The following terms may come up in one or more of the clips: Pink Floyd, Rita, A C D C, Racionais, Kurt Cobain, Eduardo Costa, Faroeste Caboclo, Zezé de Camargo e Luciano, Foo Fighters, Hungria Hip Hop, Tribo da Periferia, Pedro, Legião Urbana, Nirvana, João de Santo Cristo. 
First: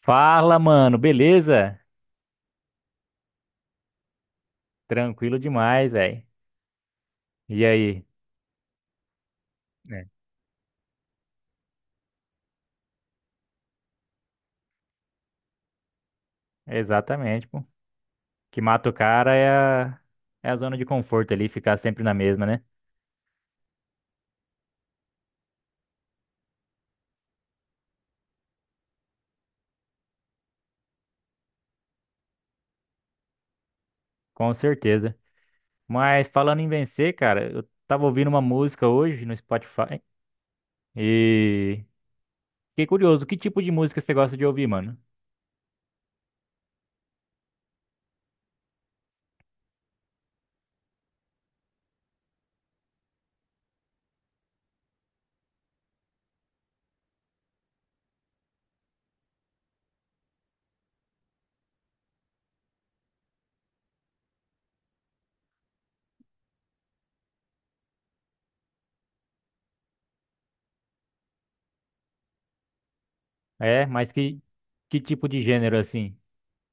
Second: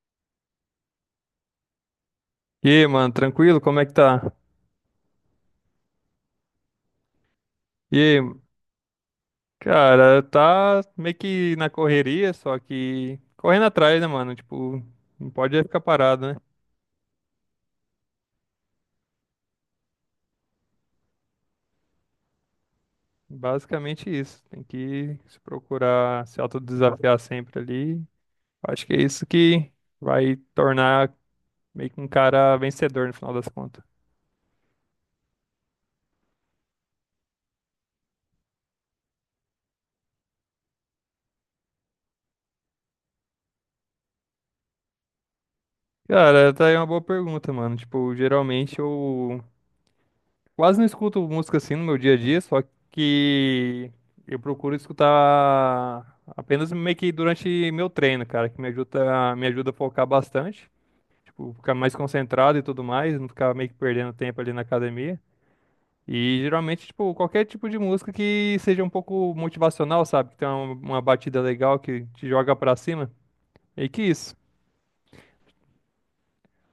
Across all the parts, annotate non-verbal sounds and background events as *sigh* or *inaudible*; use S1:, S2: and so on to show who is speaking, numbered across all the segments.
S1: Fala, mano, beleza?
S2: E aí, mano, tranquilo? Como é que tá?
S1: Tranquilo demais, velho. E
S2: E
S1: aí?
S2: aí,
S1: É.
S2: cara, tá meio que na correria, só que correndo atrás, né, mano? Tipo, não pode ficar parado, né?
S1: Exatamente, pô. O que mata o cara é a zona de conforto ali, ficar sempre na mesma, né?
S2: Basicamente isso. Tem que se procurar se autodesafiar sempre ali. Acho que é isso que vai tornar meio que um cara vencedor no final das contas.
S1: Com certeza. Mas falando em vencer, cara, eu tava ouvindo uma música hoje no Spotify e fiquei curioso, que tipo de música você gosta de ouvir, mano?
S2: Cara, tá aí uma boa pergunta, mano. Tipo, geralmente eu quase não escuto música assim no meu dia a dia, só que eu procuro escutar apenas meio que durante meu treino, cara, que me ajuda, a focar bastante, tipo, ficar mais concentrado e tudo mais, não ficar meio que perdendo tempo ali na academia. E geralmente, tipo, qualquer tipo de música que seja um pouco motivacional, sabe? Que tem uma, batida legal que te joga pra cima.
S1: É,
S2: E que
S1: mas
S2: isso.
S1: que tipo de gênero assim?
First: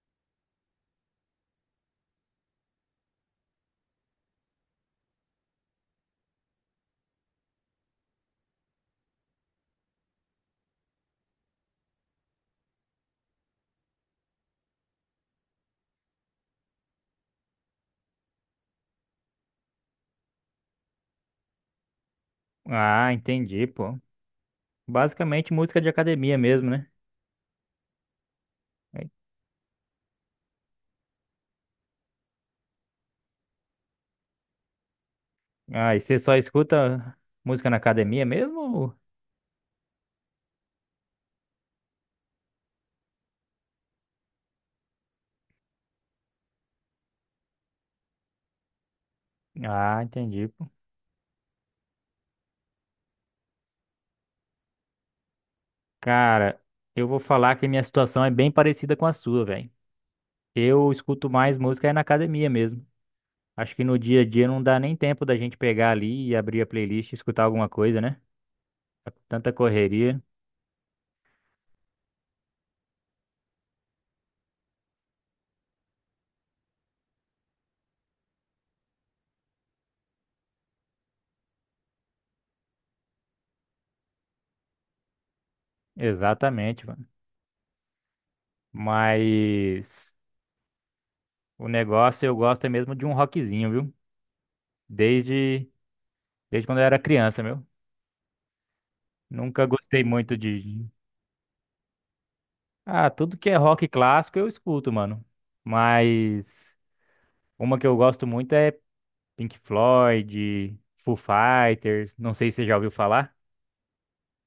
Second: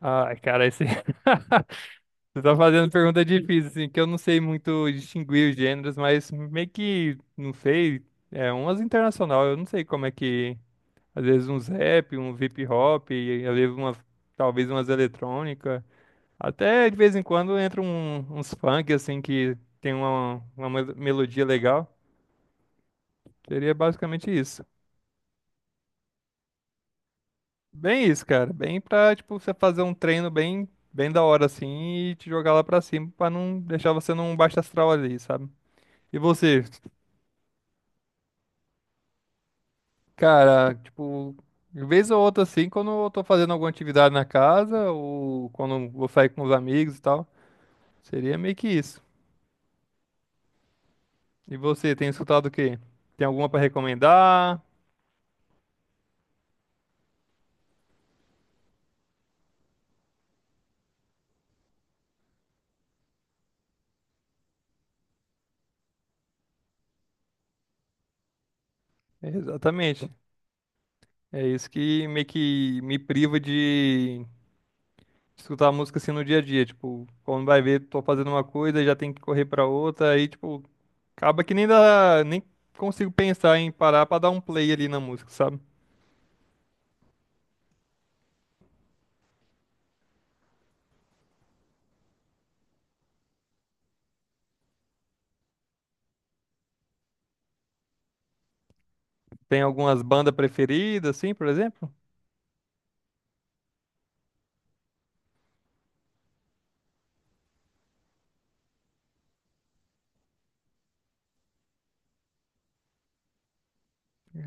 S2: Ai, cara, esse. *laughs* Você tá fazendo pergunta difícil, assim, que eu não sei muito distinguir os gêneros, mas meio que, não sei, é umas internacional, eu não sei como é que, às vezes uns rap, um hip hop, e às vezes uma, talvez umas eletrônica, até de vez em quando entra um, uns funk, assim, que tem uma, melodia legal,
S1: Ah, entendi,
S2: seria
S1: pô.
S2: basicamente isso.
S1: Basicamente música de academia mesmo, né?
S2: Bem isso, cara, bem pra, tipo, você fazer um treino bem, bem da hora, assim, e te jogar lá pra cima, pra não deixar você num baixo astral ali, sabe?
S1: Ah, e
S2: E
S1: você só
S2: você?
S1: escuta música na academia mesmo?
S2: Cara, tipo, de vez ou outra assim, quando eu tô fazendo alguma atividade na casa ou quando eu vou sair com os amigos e tal, seria meio que isso.
S1: Ah, entendi, pô.
S2: E você, tem escutado o quê? Tem alguma pra recomendar?
S1: Cara, eu vou falar que minha situação é bem parecida com a sua, velho. Eu escuto mais música é na academia mesmo. Acho que no dia a dia não dá nem tempo da gente pegar ali e abrir a playlist e escutar alguma coisa, né?
S2: É,
S1: Tanta
S2: exatamente.
S1: correria.
S2: É isso que meio que me priva de escutar música assim no dia a dia, tipo, quando vai ver, tô fazendo uma coisa e já tem que correr pra outra, aí tipo, acaba que nem dá, nem consigo pensar em parar pra dar um play ali na música, sabe?
S1: Exatamente, mano. Mas o negócio eu gosto é mesmo de um rockzinho, viu? Desde, desde quando eu era criança, meu.
S2: Tem
S1: Nunca gostei
S2: algumas bandas
S1: muito de.
S2: preferidas assim, por exemplo?
S1: Ah, tudo que é rock clássico eu escuto, mano. Mas uma que eu gosto muito é Pink Floyd, Foo Fighters, não sei se você já ouviu falar.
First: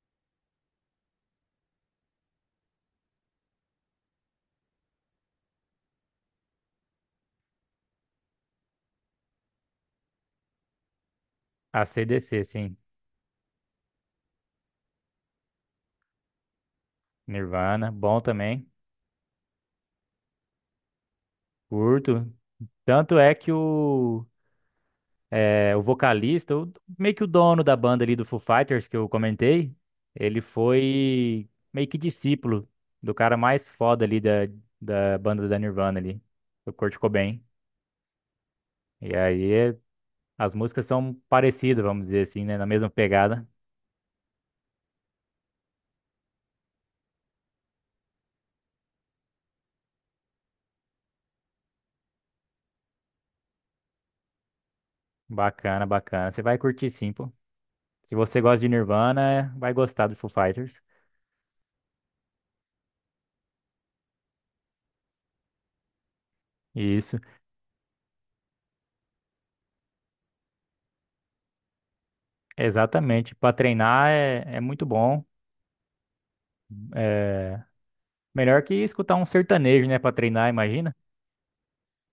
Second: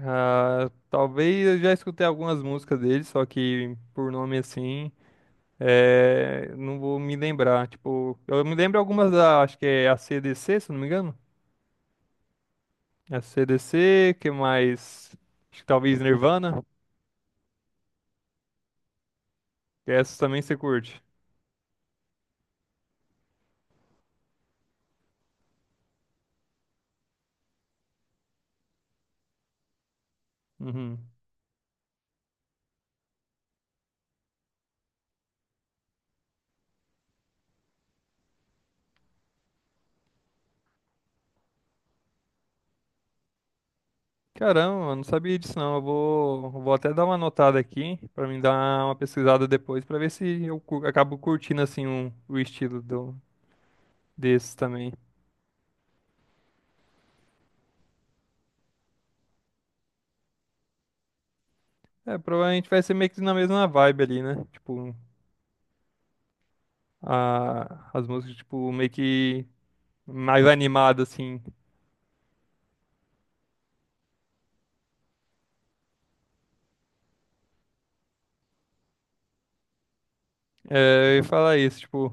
S2: Ah, talvez eu já escutei algumas músicas dele, só que por nome assim, é, não vou me lembrar. Tipo, eu me lembro algumas da, acho que é a C D C se eu não me engano.
S1: AC/DC, sim.
S2: A C D C, que mais? Acho que talvez Nirvana.
S1: Nirvana, bom também.
S2: Que essas também você curte.
S1: Curto. Tanto é que o vocalista, meio que o dono da banda ali do Foo Fighters que eu comentei, ele
S2: Uhum.
S1: foi meio que discípulo do cara mais foda ali da banda da Nirvana ali, do Kurt Cobain. E aí é As músicas são parecidas, vamos dizer assim, né? Na mesma pegada.
S2: Caramba, eu não sabia disso não. Eu vou até dar uma anotada aqui pra mim dar uma pesquisada depois pra ver se acabo curtindo assim o estilo do, desses também.
S1: Bacana, bacana. Você vai curtir sim, pô. Se você gosta de Nirvana, vai gostar do Foo Fighters.
S2: É, provavelmente vai ser meio que na mesma vibe ali, né? Tipo,
S1: Isso,
S2: as músicas, tipo, meio que mais animado, assim.
S1: exatamente. Pra treinar é muito bom. É melhor que escutar um sertanejo, né? Pra treinar, imagina.
S2: É, eu ia falar isso, tipo,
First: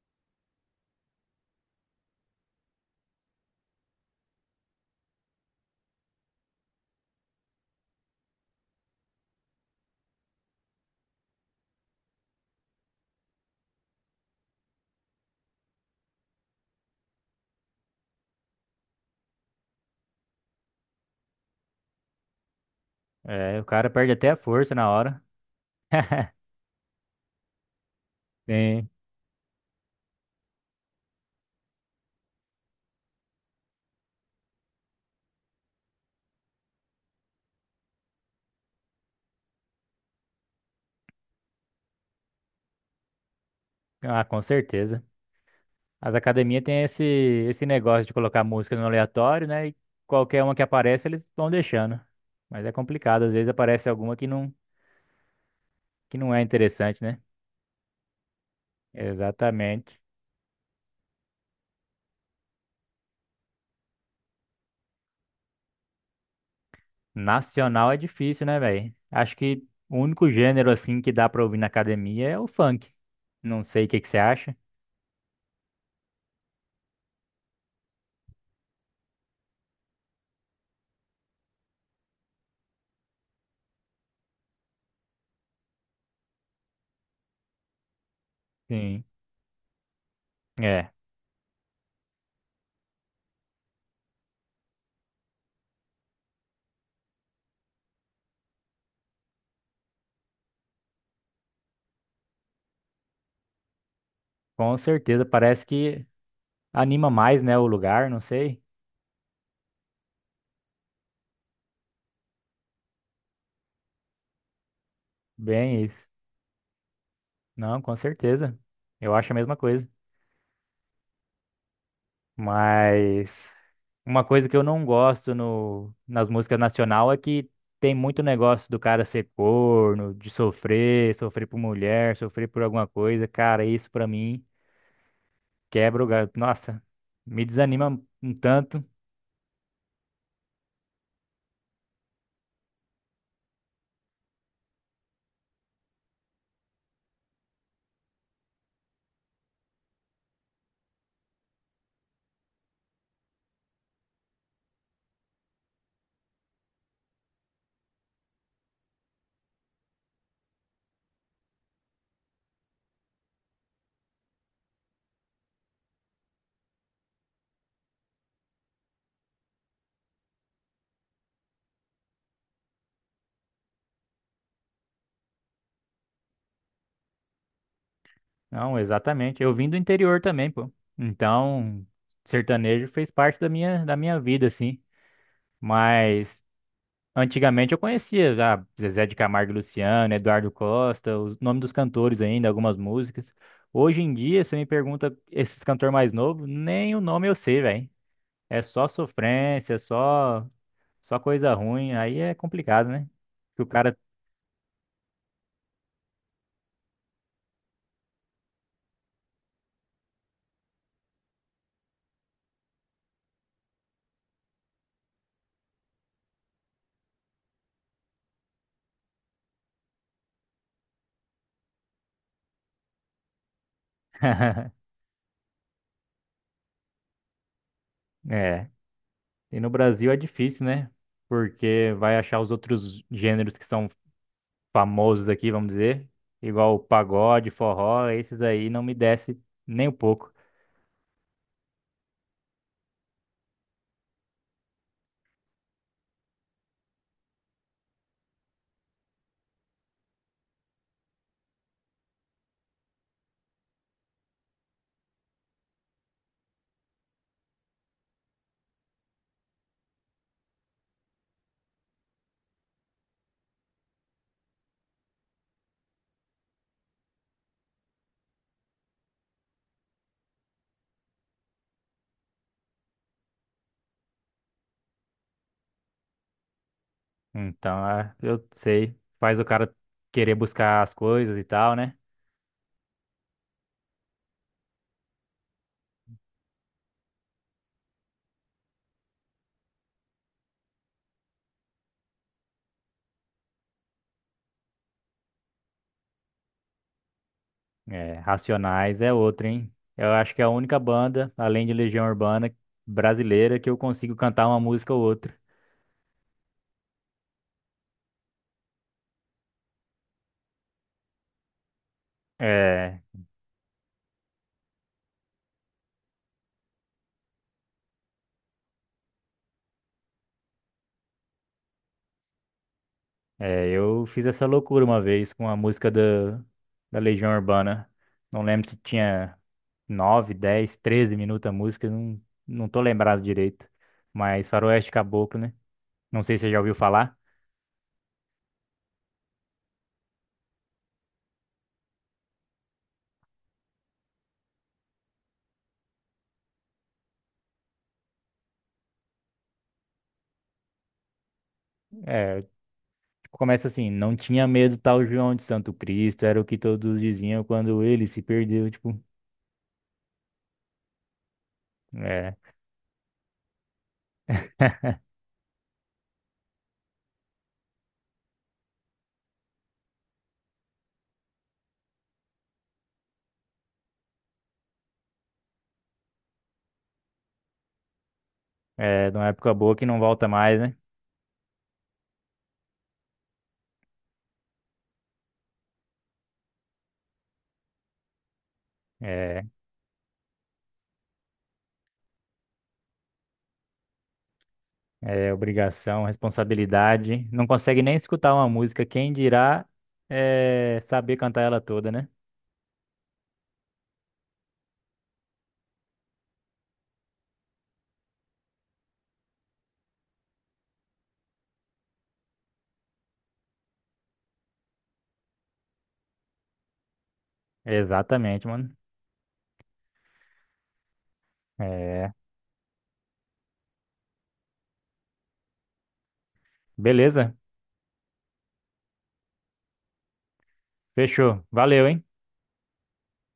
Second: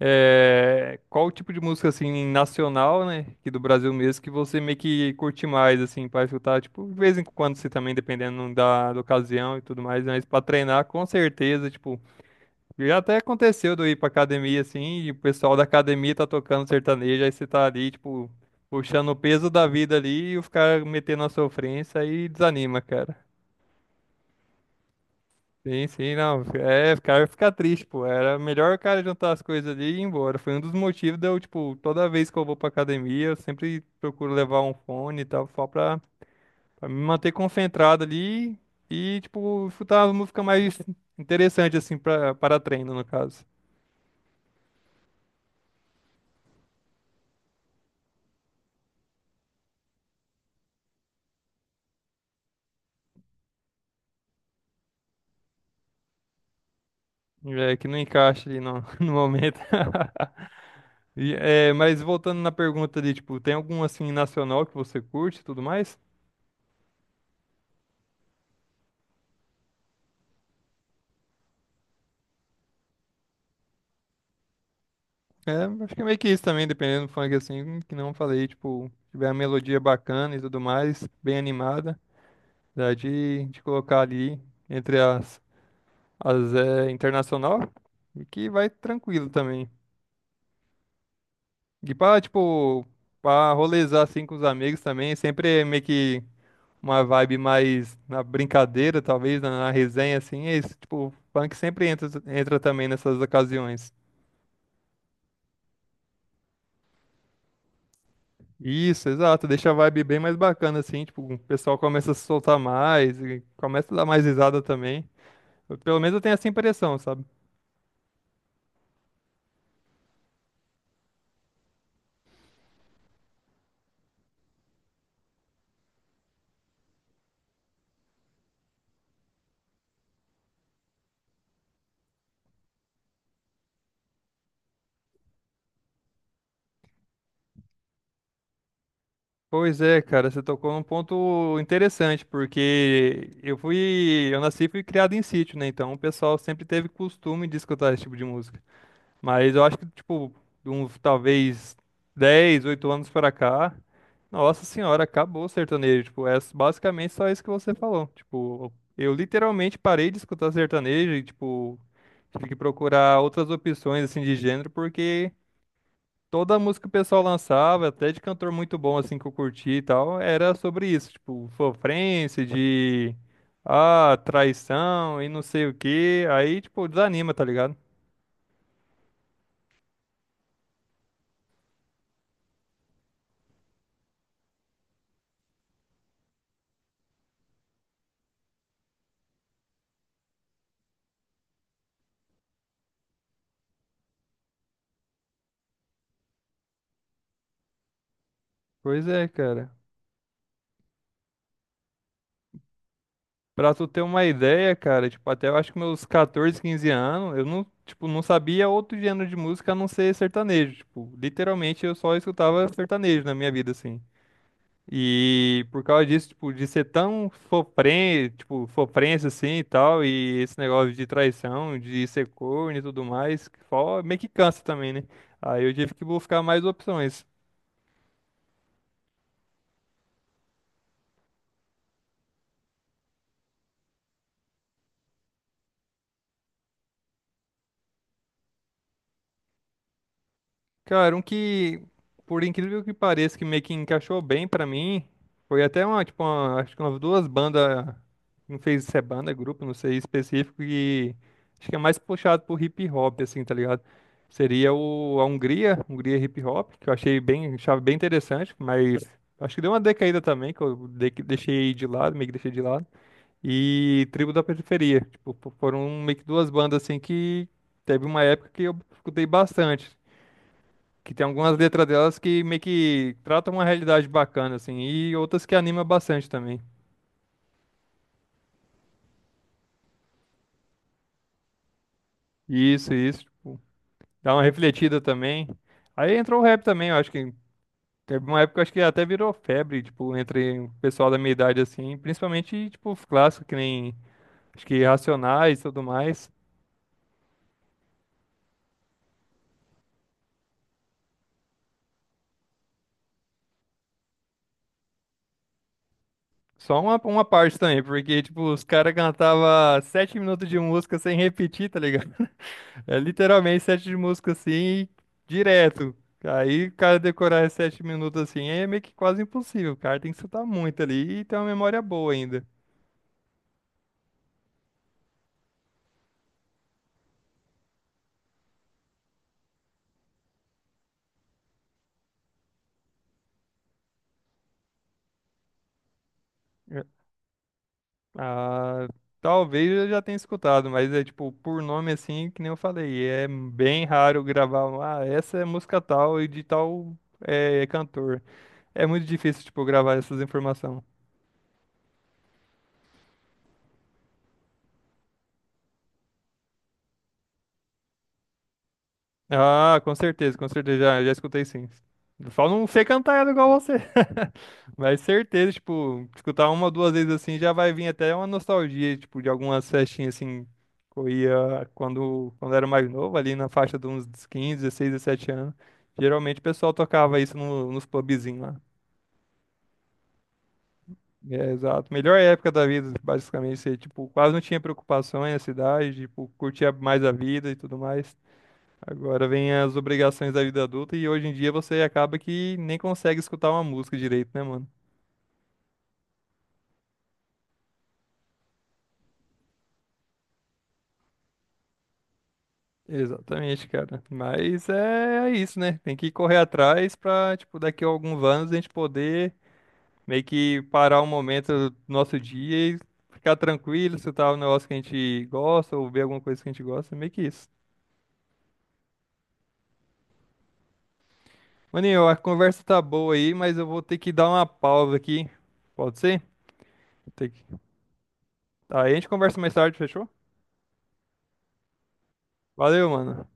S2: é, qual o tipo de música, assim, nacional, né? Que do Brasil mesmo, que você meio que curte mais, assim, pra escutar, tipo, de vez em quando, se também, dependendo da, ocasião e tudo mais, mas pra treinar, com certeza, tipo, já até aconteceu de eu ir pra academia assim, e o pessoal da academia tá tocando sertanejo, aí você tá ali, tipo, puxando o peso da vida ali e os caras metendo a sofrência aí desanima, cara.
S1: É, o cara perde até a força na hora.
S2: Sim, sim, não. É, o cara fica triste, pô. Era melhor o
S1: Tem.
S2: cara juntar as coisas ali e ir embora. Foi um dos motivos de eu, tipo, toda vez que eu vou pra academia, eu sempre procuro levar um fone e tal, só pra, pra me manter concentrado ali e, tipo, escutar uma música mais interessante, assim, pra, para treino, no caso.
S1: Ah, com certeza. As academias têm esse negócio de colocar música no aleatório, né? E qualquer uma que aparece, eles vão deixando. Mas é complicado, às vezes aparece alguma que não é interessante, né?
S2: É, que não encaixa ali no, *laughs* no momento.
S1: Exatamente.
S2: *laughs* E, é, mas voltando na pergunta ali, tipo, tem algum assim nacional que você curte e tudo mais?
S1: Nacional é difícil, né, velho? Acho que o único gênero assim que dá pra ouvir na academia é o funk. Não sei o que que você acha.
S2: É, acho que é meio que isso também, dependendo do funk assim, que não falei, tipo, tiver uma melodia bacana e tudo mais, bem animada, dá de colocar ali entre as é, internacional e que vai
S1: Sim.
S2: tranquilo também.
S1: É,
S2: E pra, tipo, pra rolezar assim com os amigos também, sempre é meio que uma vibe mais na brincadeira, talvez, na, resenha, assim, é isso. Tipo, o funk sempre entra, também nessas ocasiões.
S1: com certeza. Parece que anima mais, né, o lugar, não sei.
S2: Isso, exato, deixa a vibe bem mais bacana, assim, tipo, o pessoal começa a se soltar mais, e começa a dar mais risada também.
S1: Bem
S2: Pelo
S1: isso.
S2: menos eu tenho essa impressão, sabe?
S1: Não, com certeza. Eu acho a mesma coisa. Mas uma coisa que eu não gosto no, nas músicas nacional é que tem muito negócio do cara ser corno, de sofrer, sofrer por mulher, sofrer por alguma coisa. Cara, isso pra mim quebra o gato. Nossa, me desanima um tanto.
S2: Pois é, cara, você tocou num ponto interessante, porque eu nasci e fui criado em sítio, né? Então o pessoal sempre teve costume de escutar esse tipo de música. Mas eu acho que, tipo, de uns talvez 10, 8 anos pra cá, nossa senhora, acabou o sertanejo. Tipo, é basicamente só isso que você falou. Tipo, eu literalmente parei de escutar sertanejo e, tipo, tive que procurar outras opções, assim, de gênero, porque toda a música que o pessoal lançava, até de cantor muito bom, assim, que eu curti e tal, era sobre isso. Tipo, sofrência, de, ah, traição e não sei o quê. Aí, tipo, desanima, tá ligado?
S1: Não, exatamente. Eu vim do interior também, pô. Então, sertanejo fez parte da minha vida, assim. Mas. Antigamente eu conhecia já Zezé de Camargo e Luciano, Eduardo Costa, os nomes dos cantores ainda, algumas músicas. Hoje em dia, você me pergunta esses cantores mais novos, nem o nome eu sei, velho. É só
S2: Pois é, cara.
S1: sofrência, só coisa ruim, aí é complicado, né? Que o
S2: Pra tu
S1: cara
S2: ter uma ideia, cara, tipo, até eu acho que meus 14, 15 anos, eu não, tipo, não sabia outro gênero de música a não ser sertanejo. Tipo, literalmente eu só escutava sertanejo na minha vida, assim. E por causa disso, tipo, de ser tão sofrência, tipo, sofrência assim e tal, e esse negócio de traição, de ser corno e tudo mais, que só meio que cansa
S1: *laughs*
S2: também, né? Aí eu tive que buscar mais opções.
S1: é. E no Brasil é difícil, né? Porque vai achar os outros gêneros que são famosos aqui, vamos dizer, igual o pagode, forró, esses aí não me desce nem um pouco.
S2: Cara, um que, por incrível que pareça, que meio que encaixou bem pra mim, foi até uma, tipo, acho que umas duas bandas, não fez se é banda, grupo, não sei, específico, e acho que é mais puxado por hip hop, assim, tá ligado? Seria a Hungria, Hungria Hip Hop, que eu achei bem, achava bem interessante, mas acho que deu uma decaída também, que deixei de lado, meio que deixei de lado. E Tribo da Periferia, tipo, foram meio que duas bandas, assim, que teve uma época que eu escutei bastante. Que tem algumas letras delas que meio que tratam uma realidade bacana, assim, e outras que anima bastante também.
S1: Então, eu sei. Faz o cara querer buscar as coisas e tal, né?
S2: Isso, tipo, dá uma refletida também. Aí entrou o rap também, eu acho que teve uma época, eu acho que até virou febre, tipo, entre o pessoal da minha idade, assim, principalmente, tipo, os clássicos, que nem, acho que Racionais e tudo mais.
S1: É, Racionais é outra, hein? Eu acho que é a única banda, além de Legião Urbana, brasileira, que eu consigo cantar uma música ou outra.
S2: Só uma, parte também, porque, tipo, os caras cantavam 7 minutos de música sem repetir, tá ligado? É
S1: É,
S2: literalmente sete de música assim, direto. Aí o cara decorar 7 minutos assim é meio que quase impossível. O cara tem que escutar muito ali e ter uma memória boa ainda.
S1: eu fiz essa loucura uma vez com a música da Legião Urbana. Não lembro se tinha 9 10 13 minutos a música, não, não tô lembrado direito. Mas Faroeste Caboclo, né? Não sei se você já ouviu
S2: É.
S1: falar.
S2: Ah, talvez eu já tenha escutado, mas é tipo, por nome assim, que nem eu falei, é bem raro gravar, um, ah, essa é música tal e de tal é, cantor. É muito difícil, tipo, gravar essas informações.
S1: É, começa assim, não tinha medo tal João de Santo Cristo, era o que todos diziam quando ele se perdeu, tipo,
S2: Ah, com certeza, com certeza. Já escutei sim. Eu
S1: é,
S2: só não sei cantar ela igual você. *laughs* Mas certeza, tipo, escutar uma ou duas vezes assim já vai vir até uma nostalgia, tipo, de algumas festinhas assim que eu ia quando era mais novo, ali na faixa de uns 15, 16, 17 anos. Geralmente o pessoal tocava isso nos pubzinhos lá.
S1: é de uma época boa que não volta mais, né?
S2: É, exato. Melhor época da vida, basicamente. Você, tipo, quase não tinha preocupações na cidade, tipo, curtia mais a vida e tudo mais. Agora
S1: É,
S2: vem as obrigações da vida adulta e hoje em dia você acaba que nem consegue escutar uma música direito, né, mano?
S1: é obrigação, responsabilidade, não consegue nem escutar uma música, quem dirá é saber cantar ela toda, né?
S2: Exatamente, cara. É isso, né? Tem que correr atrás pra, tipo, daqui a alguns anos a gente poder meio que parar um momento do nosso dia e ficar tranquilo, escutar um negócio que a gente gosta ou ver alguma coisa que a gente gosta, meio que isso.
S1: Exatamente, mano.
S2: Maninho,
S1: É,
S2: a conversa tá boa aí, mas eu vou ter que dar uma pausa aqui. Pode ser? Tem
S1: beleza,
S2: que... Aí a gente conversa mais tarde, fechou?
S1: fechou, valeu, hein?
S2: Valeu, mano.